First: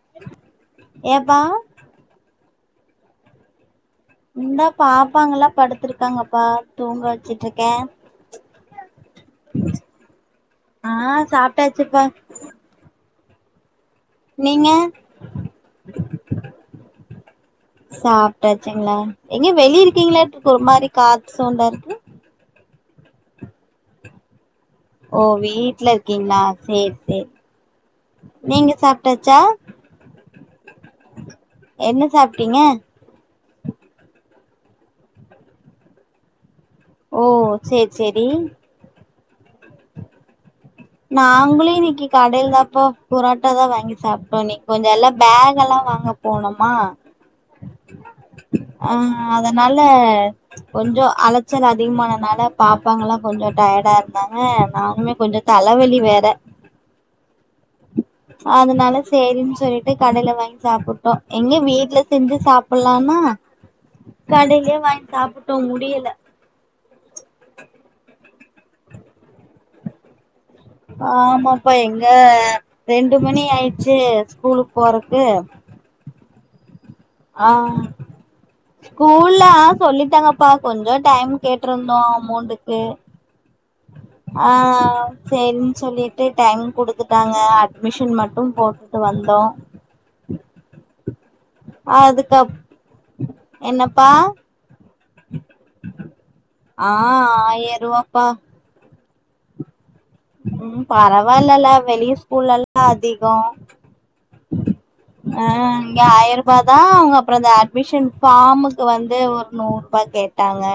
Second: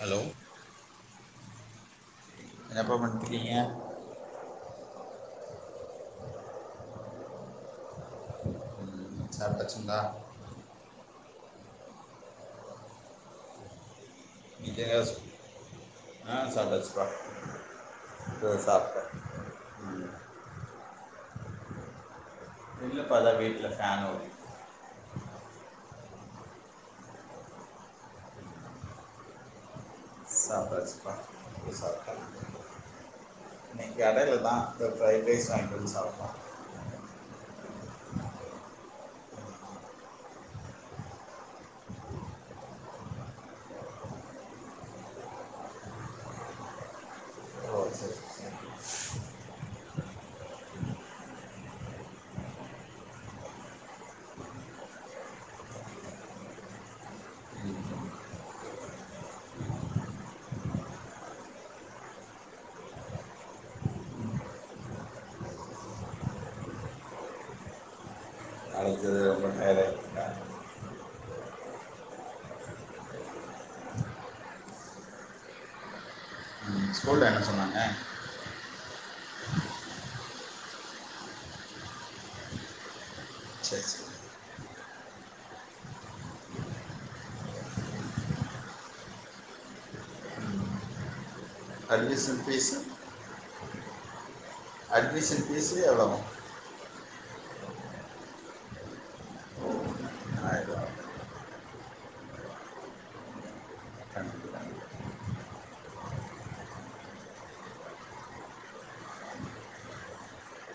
Hello ஏபா ஏபா பண்ணிட்கீங்க. இந்தா பாப்பாங்கல்லா படுத்திருக்காங்கப்பா தூங்க வச்சுட்ருக்கே ம் சாப்டாச்சுங்ளா ட்டாச்சுப்பா நீங்க இன்னைக்கு எங்க ஆ சாப்பிட்டாச்சுப்பா இப்போ சாப்ட்டாச்சுங்ளா சாப்பிட்டேன் எங்க வெளிய ம். இருக்கீங்ளா ஒரு மாரி காது சவுண்டாருக்கு இல்லபா அத வீட்ல ஃபேன் ஓடி ஓ வீட்ல இருக்கீங்களா சேர் செரி நீங்க சாப்ட்டாச்சா [unintelligible] என்ன சாப்ட்டீங்க இன்னைக் கடேல தா தோ ஃப்ரைட் ரைஸ் வாங்கிட்டு வந்து சாப்டோ ஓ சேர் செரி. நாங்ளூ இன்னைக்கு கடையில தாப்பா புரோட்டா தா வாங்கி சாப்ட்டோ இன்னைக்கு கொஞ்ச எல்லா பேக் எல்லா வாங்க போனோமா ஓ சரி சரி. ஆ அதனால கொஞ்சோ அலச்சல் அதிகமானதுனால பாப்பாங்கெல்லா கொஞ்சோ டயர்டாருந்தாங்க நாங்களூ கொஞ்சோ தலவலி வேற அதனால செரின் சொல்லிட்டு கடையில வாங்கி சாப்பிட்டோ எங்க வீட்ல செஞ்சு சாப்ட்லானா கடையிலே வாங்கி சாப்பிட்டோ முடியல. நாளைக்கு இது ரொம்ப டயர்டாகிட்டுருக்கா ஆமாப்பா எங்க ரெண்டு மணி ஆயிச்சு ஸ்கூலுக் போறக்கு ஸ்கூல்ல என்ன ஆ சொன்னாங்க ஸ்கூல்ல ஆ சொல்லிட்டாங்கப்பா கொஞ்சோ டைம் கேட்டுருந்தோ அமௌண்ட்டுக்கு சரி சரி ஆ செரின் சொல்லிட்டு டைம் குடுத்துட்டாங்க அட்மிஷன் மட்டூ போட்டுட்டு வந்தோ அட்மிஷன் அதுக்கப் ஃபீஸ் என்னப்பா ஃபீஸு எவ்வளோ ஆ ஆயரூவாப்பா. ஆயிரம் ம் ரூபா. பரவால்லல வெளிய ஸ்கூல்ல எல்லா அதிகோ கண்டிப்பா, கண்டிப்பா. ஆ இங்க ஆயிரபா தா அங்கப்றோ அட்மிஷன் ஃபார்முக் வந்து ஒரு நூற்ரூபா கேட்டாங்க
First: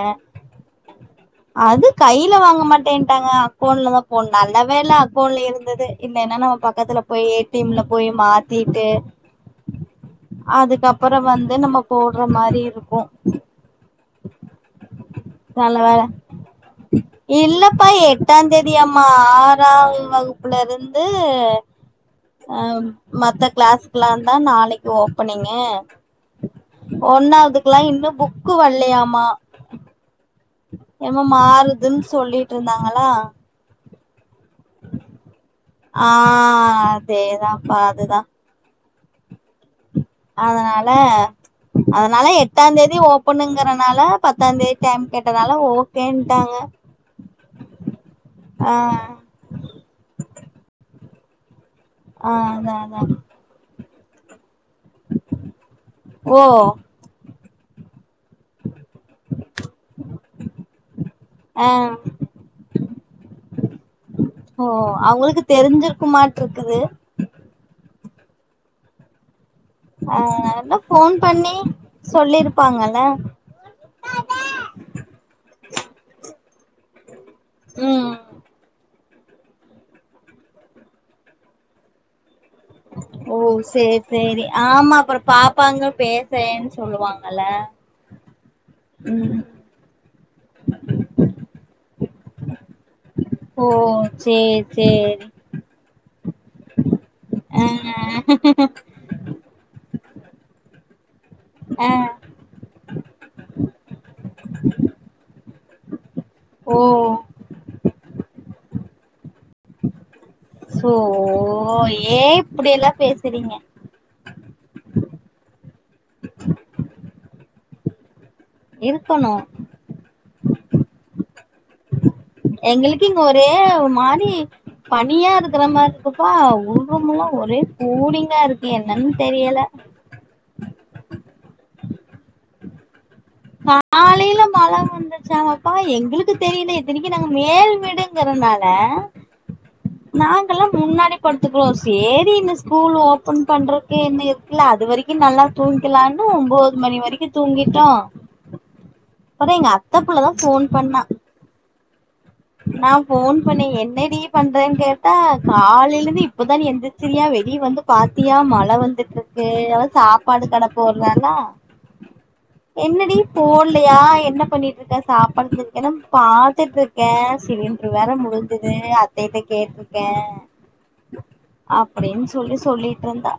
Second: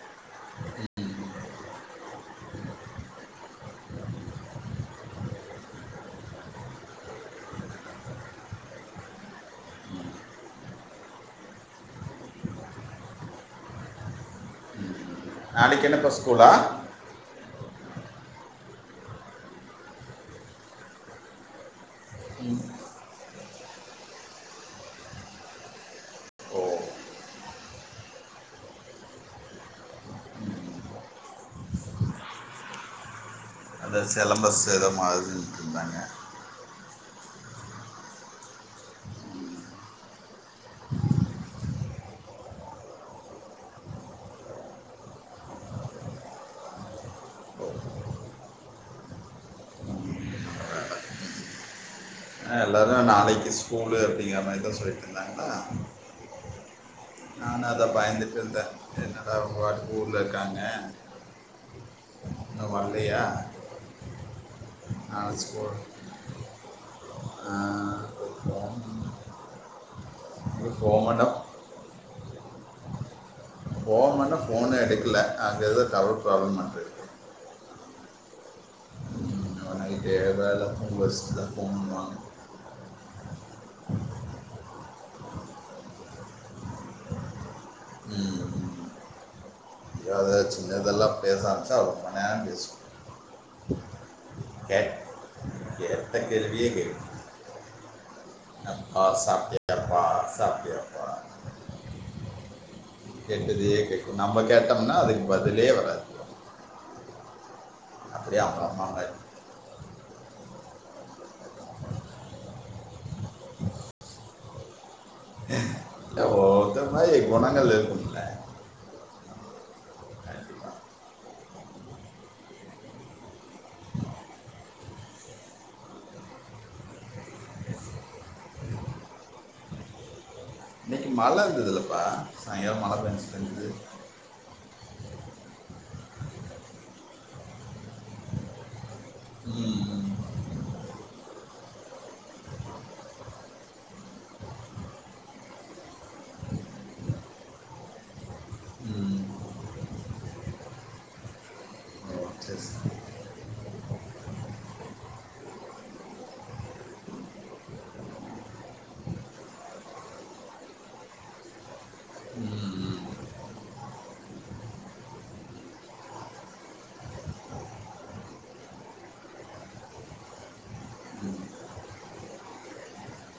அது கையில வாங்க மாட்டேன்ட்டாங்க அக்கௌண்ட்லதா போ நல்ல வேல அக்கவுண்ட்ல இருந்துது இல்லன்னா நம்ம பக்கத்துல போய் ஏ டி எம் ல போய் மாத்திட்டு அதுக்கப்றோ வந்து நம்ம போடுற மாரி இருக்கூ நாளைக்கு வேல என்னப்பா ஸ்கூலா இல்லப்பா எட்டாந்தேதி அம்மா ஆறாவ்து வகுப்புலேந்து மத்த கிளாஸ்க்லா தா நாளைக்கு ஓபனிங்கு ஓ ஒன்னாவதுக்குல்லா இன்னூ புக்கு வர் லையாமா என்மோ மாறுதுன் சொல்லிட்ருந்தாங்களா அத ஸ் செலபஸ் எதோ மாறுதுன்ட்ருந்தாங்க. அதேதாம்பா அதுதா அதனால அதனால எட்டாந்தேதி ஓப்பனுங்கிறனால பத்தாந்தேதி டைம் கேட்டதால ஓகேன்னட்டாங்க ஆ ஆ அ அதா எல்லாரூ அதா நாளைக்கி ஸ் கூலு அப்படிங்க மாரிதா ஸ் சொல்லிட்ருந்தாங்களா ஓ நானு அதா பயந்துட்டு இந்த என்னடா வடுவூர்ல இருக்காங்க. ஆ இன்னும் வரலையா ஓ நான் அவங்களுக்கு ஸ்கூல் தெரிஞ்சிருக்கு மாட்ருக்குது. [unintelligible] ஆ அதா ஃபோன் பண்ணி சொல்லிருப்பாங்கல ஃபோன் பண்ண ஃபோனே எடுக்ல அங்க எத டவர் ப்ராப்ளமாட்ருக்கு உம் நாளக்கி ஏதாத ஃபோன் வஷ்ட்டுதா ஃபோன் வாங்கு ஓ சேரி சேரி ஆமா அப்றோ பாப்பாங்க பேசறேன் சொல்லுவாங்கல்ல ம் ஏதாவது சின்னதெல்லாம் பேச ஆரம்ப்ச்சா ரொம்ப நேரொ பேசு ஓ சேர் கேட் சேரி [unintelligible] ஆ அப்பா சாப்பிட்டியாப்பா சாப்பிட்டியாப்பா ஆ கேட்டதையே கேக்கு நம்ம கேட்டோம்னா அதுக்கு பதிலே வராது ஓ அப்டியே அவுங்க அம்மா மாரி சோ ஏ இப்டியெல்லா பேசுறீங்க இல்லை, ஒவ்வொருத்தர் மாதிரி குணங்கள் இருக்கும்ல இருக்கொணு கண்டிப்பா எங்களுக்கு இங்க ஒரே மாரி பனியா இருக்கற மாருக்குப்பா ஒடம்புல்லா ஒரே கூலிங்கா இருக்கு என்னன் தெரியல இன்னக்கி மழ இருந்துதுல்லப்பா சாயங்காலொ மழ பேஞ்ச்சிச் பேஞ்சிது காலையில மழ வந்துச்சாங்கப்பா எங்களுக்கு தெரியல இத்தனைக்கு நாங்க மேல் வீடுங்குறனால ம், நாங்கல்லா முன்னாடி படுத்துக்குறோ சேரி இந்த ஸ்கூல் ஓப்பன் பண்றத்துக்கே இன்னு இருக்குல்ல அது வரிக்கு நல்லா தூங்கில்லான்னு ஒம்போது மணி வரிக்கு தூங்கிட்டோ ம். அட எங்க அத்தப்புள்ளதா ஃபோன் பண்ணா ஓ, சரி, சரி. நான் ஃபோன் பண்ணே என்னடி பண்றேன் கேட்டா காலையிலந்து இப்பதா நீ எந்திச்சிரியா வெளிய வந்து பாத்தியா மழ வந்துட்ருக்கு அது சாப்பாடு கட போட்றானா ம், என்னடி போல்லையா என்ன பண்ணிட்ருக்க சாப்பாடு [unintelligible] பாத்துட்ருக் க்க சிலிண்ட்ரு வேற முடிஞ்சிது அத்தயிட்ட கேட்ருக்கே அப்டின் சொல்லி சொல்லிட்ருந்தா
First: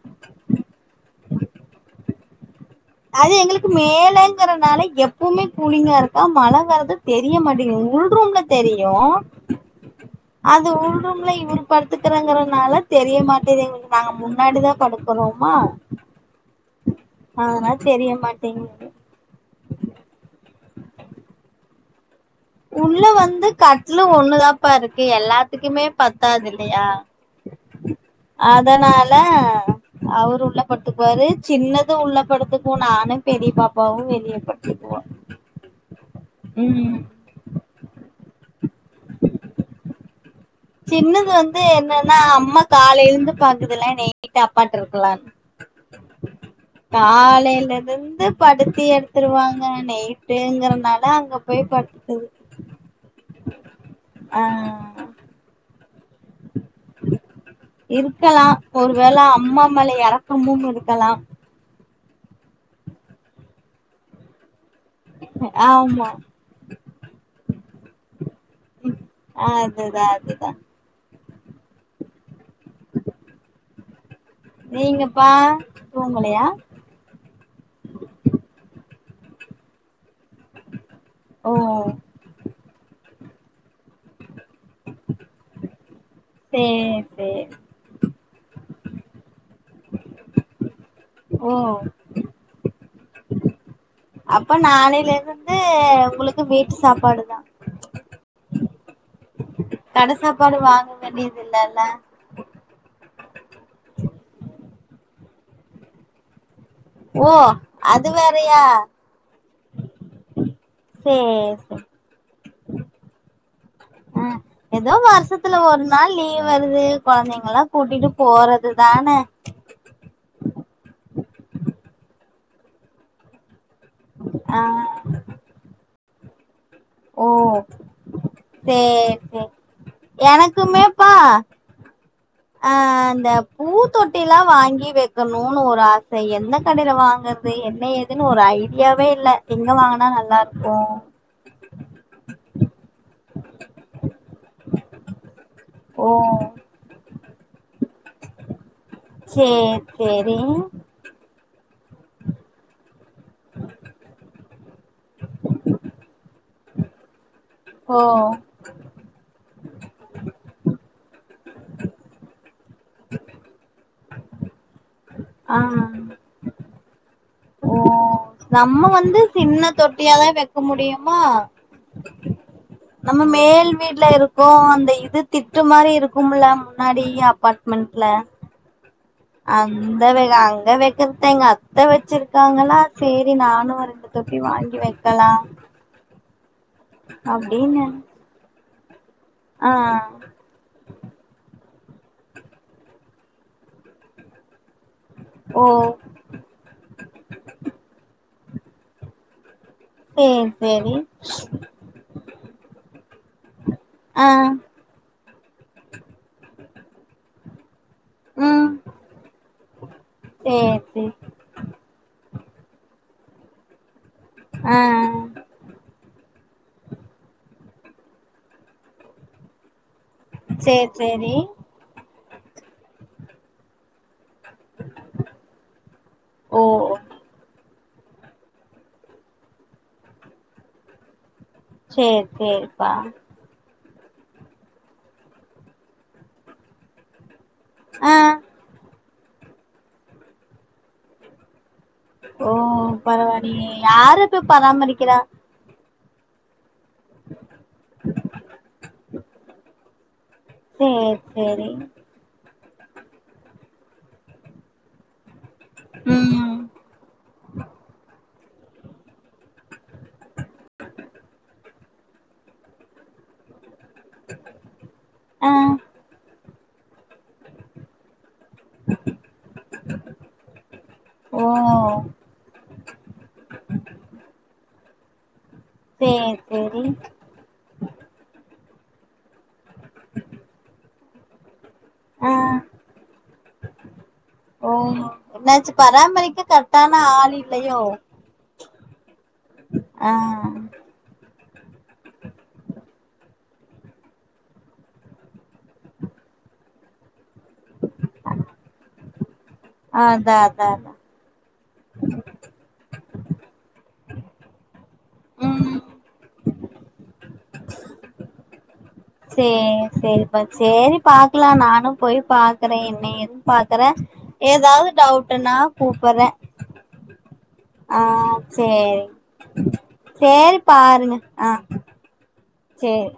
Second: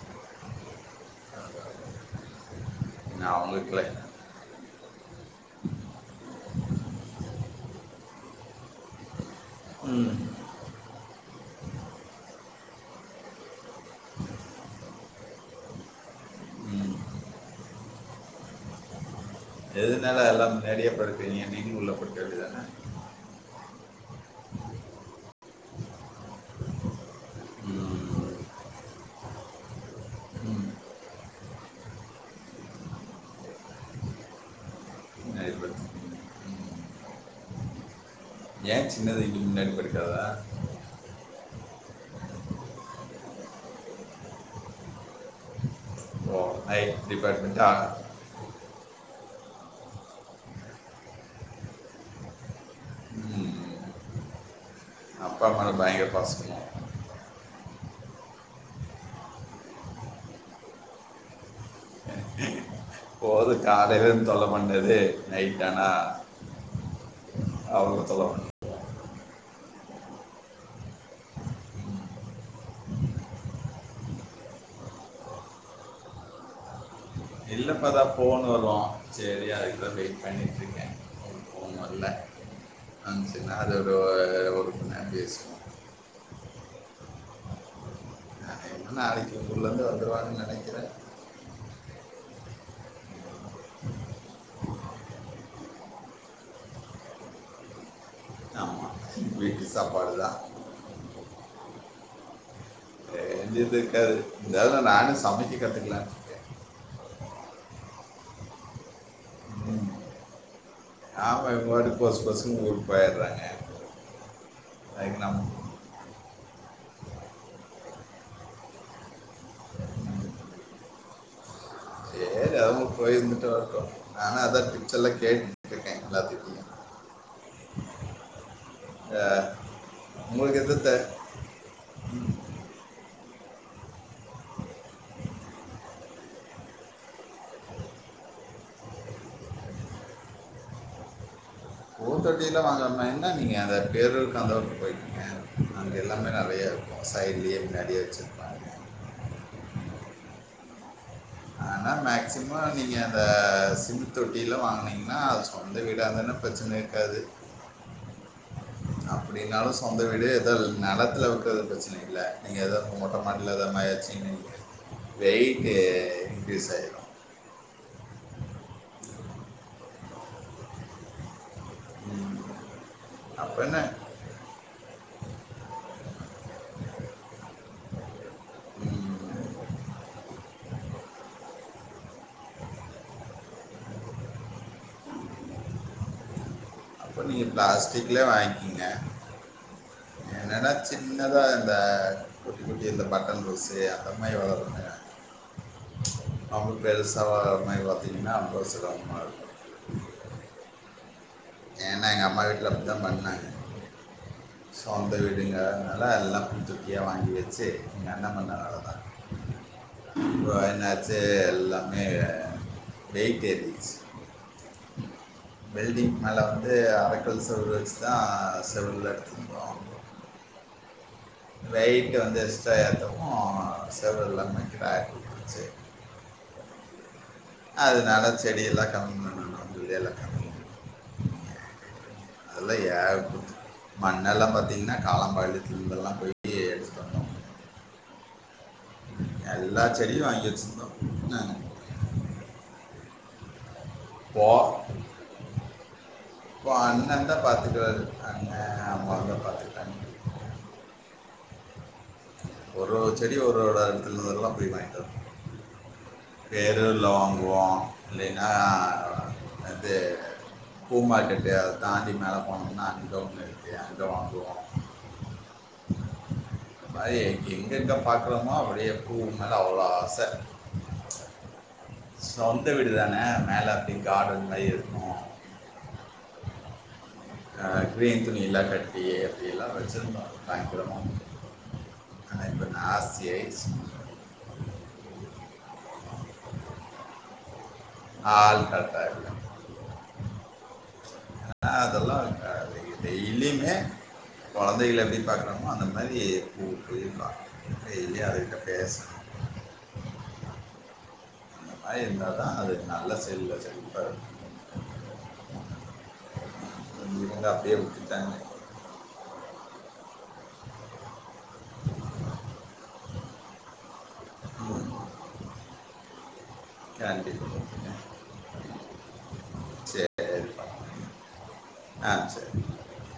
அது நான் எங்களுக்கு அவங்களுக்குல மேல க்குறனால எப்பவ்மே கூலிங்கா இருக்கா மழ வர்றது தெரிய மாட்டேங்கிது உள் ரூம்ல தெரியு ம், அது உள்ரூம்ல இவரு படுத்துக்குறங்கறனால தெரிய மாட்டிது [unintelligible] நாங்க முன்னாடிதா படுக்குறோமா ம். அதனால தெரிய மாட்டேங்கிது எதுனால எல்லாம் முன்னாடியே படுக்குறீங்க நீங்களு உள்ள படுக்க வேண்டியதா உள்ள வந்து கட்லு ஒண்ணு தாப்பா இருக்கு எல்லாத்துக்குமே பத்தாதில்லையா ம், அதனால அவரு உள்ள ம். படுத்துக்குவாரு சின்னது உள்ள படத்துக்கு நானு பெரி பாப்பாவு வெளிய படுத்துக்குவோ முன்னாடி படுத்துக்கிறீங்க ம் ஏ சின்னது இங்க முன்னாடி படுக்காதா சின்னது வந்து என்னன்னா அம்மா காலைலேந்து பாக்குதுல்ல நைட்டு அப்பாட்ட இருக்லான் ஸோ நைட் டிபார்ட்மெண்ட்டாக காலையிலருந்து படுத் த்தி எடுத்துருவாங்க நைட்டுங்குறனால அங்க போய் படுத்து ஆ அப்பா மேல பயங்கர பாசமோ இருக்கலா ஒருவேள அம்மா மேல எரக்கமும் இருக்கலா போது காலையிலருந்து தொல்ல பண்ணி ட்டு நைட்டானா ஆமா அவர தொல்ல பண் [inaudible] அதுதா அதுதா நீங்கப்பா தூங்கலயா இல்லைப்பா அதான் ஃபோன் வரு சேரி அதுக்கு தா வெயிட் பண்ணிகிட்ருக்கே ஓ ஃபோன் வர்ல நான அதோட ஒரு மணி நேர பேசுவோ சேரி சேரி என்னென்ன நாளக்கி ஊர்ளேந்து வந்துருவங்குன் நெனக்கிற ஓ அப்ப நானையில இருந்து உங்களுக்கு வீட்டு சாப்பாடுதா ஆமாம் வீட்டு கட தான் சாப்பாடு வாங்க கண்ணியதுலல்லல்ல எந்து எது இருக்காது இதால நானு சமைக்க கத்துக்கலான்ருக்கே ஓ அது வேறயா ஆமா சேரி இவுங் சேரி பாட்டுக்கு போசுக் போசுக்குன் ஊருக் போயற்றாங்க எதோ வர்ஷத்துல ஒரு நாள் லீவ் வருது கொழந்தைங்கல்லா கூட்டிட்டு போறதுதான போய் இர்ந்துட்டு வர் ஆனா அதா ஆ பிக்ச்சர்லா கேட்டுட்ருக்கே ஓ சேர் அஹ், சேர் உங்களுக்கு எது தே எனக்குமேப்பா ஆ இந்த பூ தொட்டில்லா வாங்கி வெக்கணுனு ஒரு ஆச எந்த கடையில வாங்கற்து என்ன ஏதுன்னு ஒரு ஐடியாவே இல்ல எங்க வாங்குனா நல்லா இருக்கு பூ தொட்டி எல்லா வாங்காமா என்ன நீங்க அந்த பேரூருக்கு அந்த ஊர்க்கு போய்ர்க்கீங்க அங்க எல்லாமே ஓ நறையா இருக்கு சைட்லயே நறைய வெச்சுருப்பாங்க சே சேரி ஆனா மேக்ஸிமம் நீங்க அந்த சிமென்ட் தொட்டியெல்லா வாங்குனீங்னா அது சொந்த வீடார்ந்தா ப்ரச்சன இருக்காது ஓ அப்படின்னாலும் சொந்த வீடே ஏதாவ் நெலத்துல வெக்கறது ப்ரச்சன இல்ல நீங்க ஏதாவ் மொட்ட மாட்ல எதா [unintelligible] ஆ வெய்ட்டு சேரி ஓ நம்ம வந்து சின்ன தொட்டியாதா வெக்க முடியுமா ம். நம்ம அப்போ மேல் என்ன வீட்ல இருக்கோ அந் த இது திட்டு மாரி இருக்கும்ல முன்னாடியே அப்பாட்மெண்ட்ல அந்த வெ அங்க வெக்கற்து எங்க அத்த வச்சிருக்காங்களா சேரி நானு ரெண்டு தொட்டி வாங்கி வெக்கலா நீங்க ப்ளாஸ்ட்டிக்லே வாய்ங் கிங்க அ ஆ ஆனா சின்னதா இந்த குட்டி குட்டி இந்த பட்டன் ரோஸு அந்த மாரி வளருங்க ஓ அவுங்கள் சவ மை பாத்தீங்னா [unintelligible] சேர் செரி ஏன்ன அமா வீட்ல அப்டித்தா பண்ணாங்க ஆ சொந்த வீட் விடுங்க அதுனால எல்லா புருஞ்சுக்கிய வாங்கி வச்சு ஏ ம் அண்ண [unintelligible] சேர் சேரி என்னாச்சு எல்லாமே வெய்ட் ஏரிச் அ வெல்டிங் மேல வந்து அரைக்கல் செவுரு வச்சுதா செவுருலா எடுத்துருந்தோ சேர் சேரி வந்து எக்ஸ்ட்ரா ஏத்துரமோ செவருலா க்ரேக் உட்ருச்சு ஓ அதுனால செடிய எல்லா கம்மி பண்ணனு இது எல்லா கம்மி சேர் அதுல்ல சேரிப்பா ஏர் போத் மண்ணெல்லாம் பாத்திங்னா காலாம்பாளையத்துல இருந்தெல்லாம் போயி ஆ எல்லா செடியு வாங்கி வெச்சுருந்தோ அ ஓ பரவாலியே யாரு இப்ப போ பராமரிக்கிறா இப்போ அண்ணந்தா பாத்துக்கறாரு அண்ண அம்மாவுந்தா பாத்துக்றாங் சேர் செரிங் ஒரு ஒரு செடி ஒரு ஒரு எடத்துல இருந்துலா போய் வாங்கிட் வந்த ம் பேரூர்ல வாங்குவோ இல்லி னா அது பூ மார்க்கெட்டு தாண்டி மேலே போனம்னா அங்க ஒன்னு இருக் ஆ பய எங்கெங்க பாக்கறோமோ அப்படியே பூவு மேல அவ்ள ஆச ஓ சொந்த வீடு தான மேலே அப்டி கார்டன் மாரி சேர் சேரி அ கிரீன் துணி எல்லா கட்டி அப்படி எல்லா வெச்சிருந்தோ பயங்கரமா வந்து ஆ ஆனா இப்ப நாஸ்தி ஆயிருச்சு மரிக்க கரெட்டான ஆளில் லையோ ஆள் கரெக்டாக இல்லை ஆ அதெல்லா ஆ டெய்லியுமே கொழந்தைகள எப்டி பாக்கறோமோ அந்த மாரி பூக்களையு பாக்கனு டெய்லியு அதுகிட்ட பேசணு அதா அதா அதா அந்த மாரி இருந்தாதா அது நல்ல செல்ல செழிப்பா இருக்கு ம் இல்ல அப்டியே விட் தான சேர் செரிப்பா சேரி பாக்கலா நானும் பொய் பாக்குறே என்ன ஏதுன் பாக்குறே ஏதாவது டவுட்டுனா கூப்புர்ரே யான்டி ஆஹ் சேரி சரி சேரி பாருங்க ஆஹ் ஆ சரி சேர்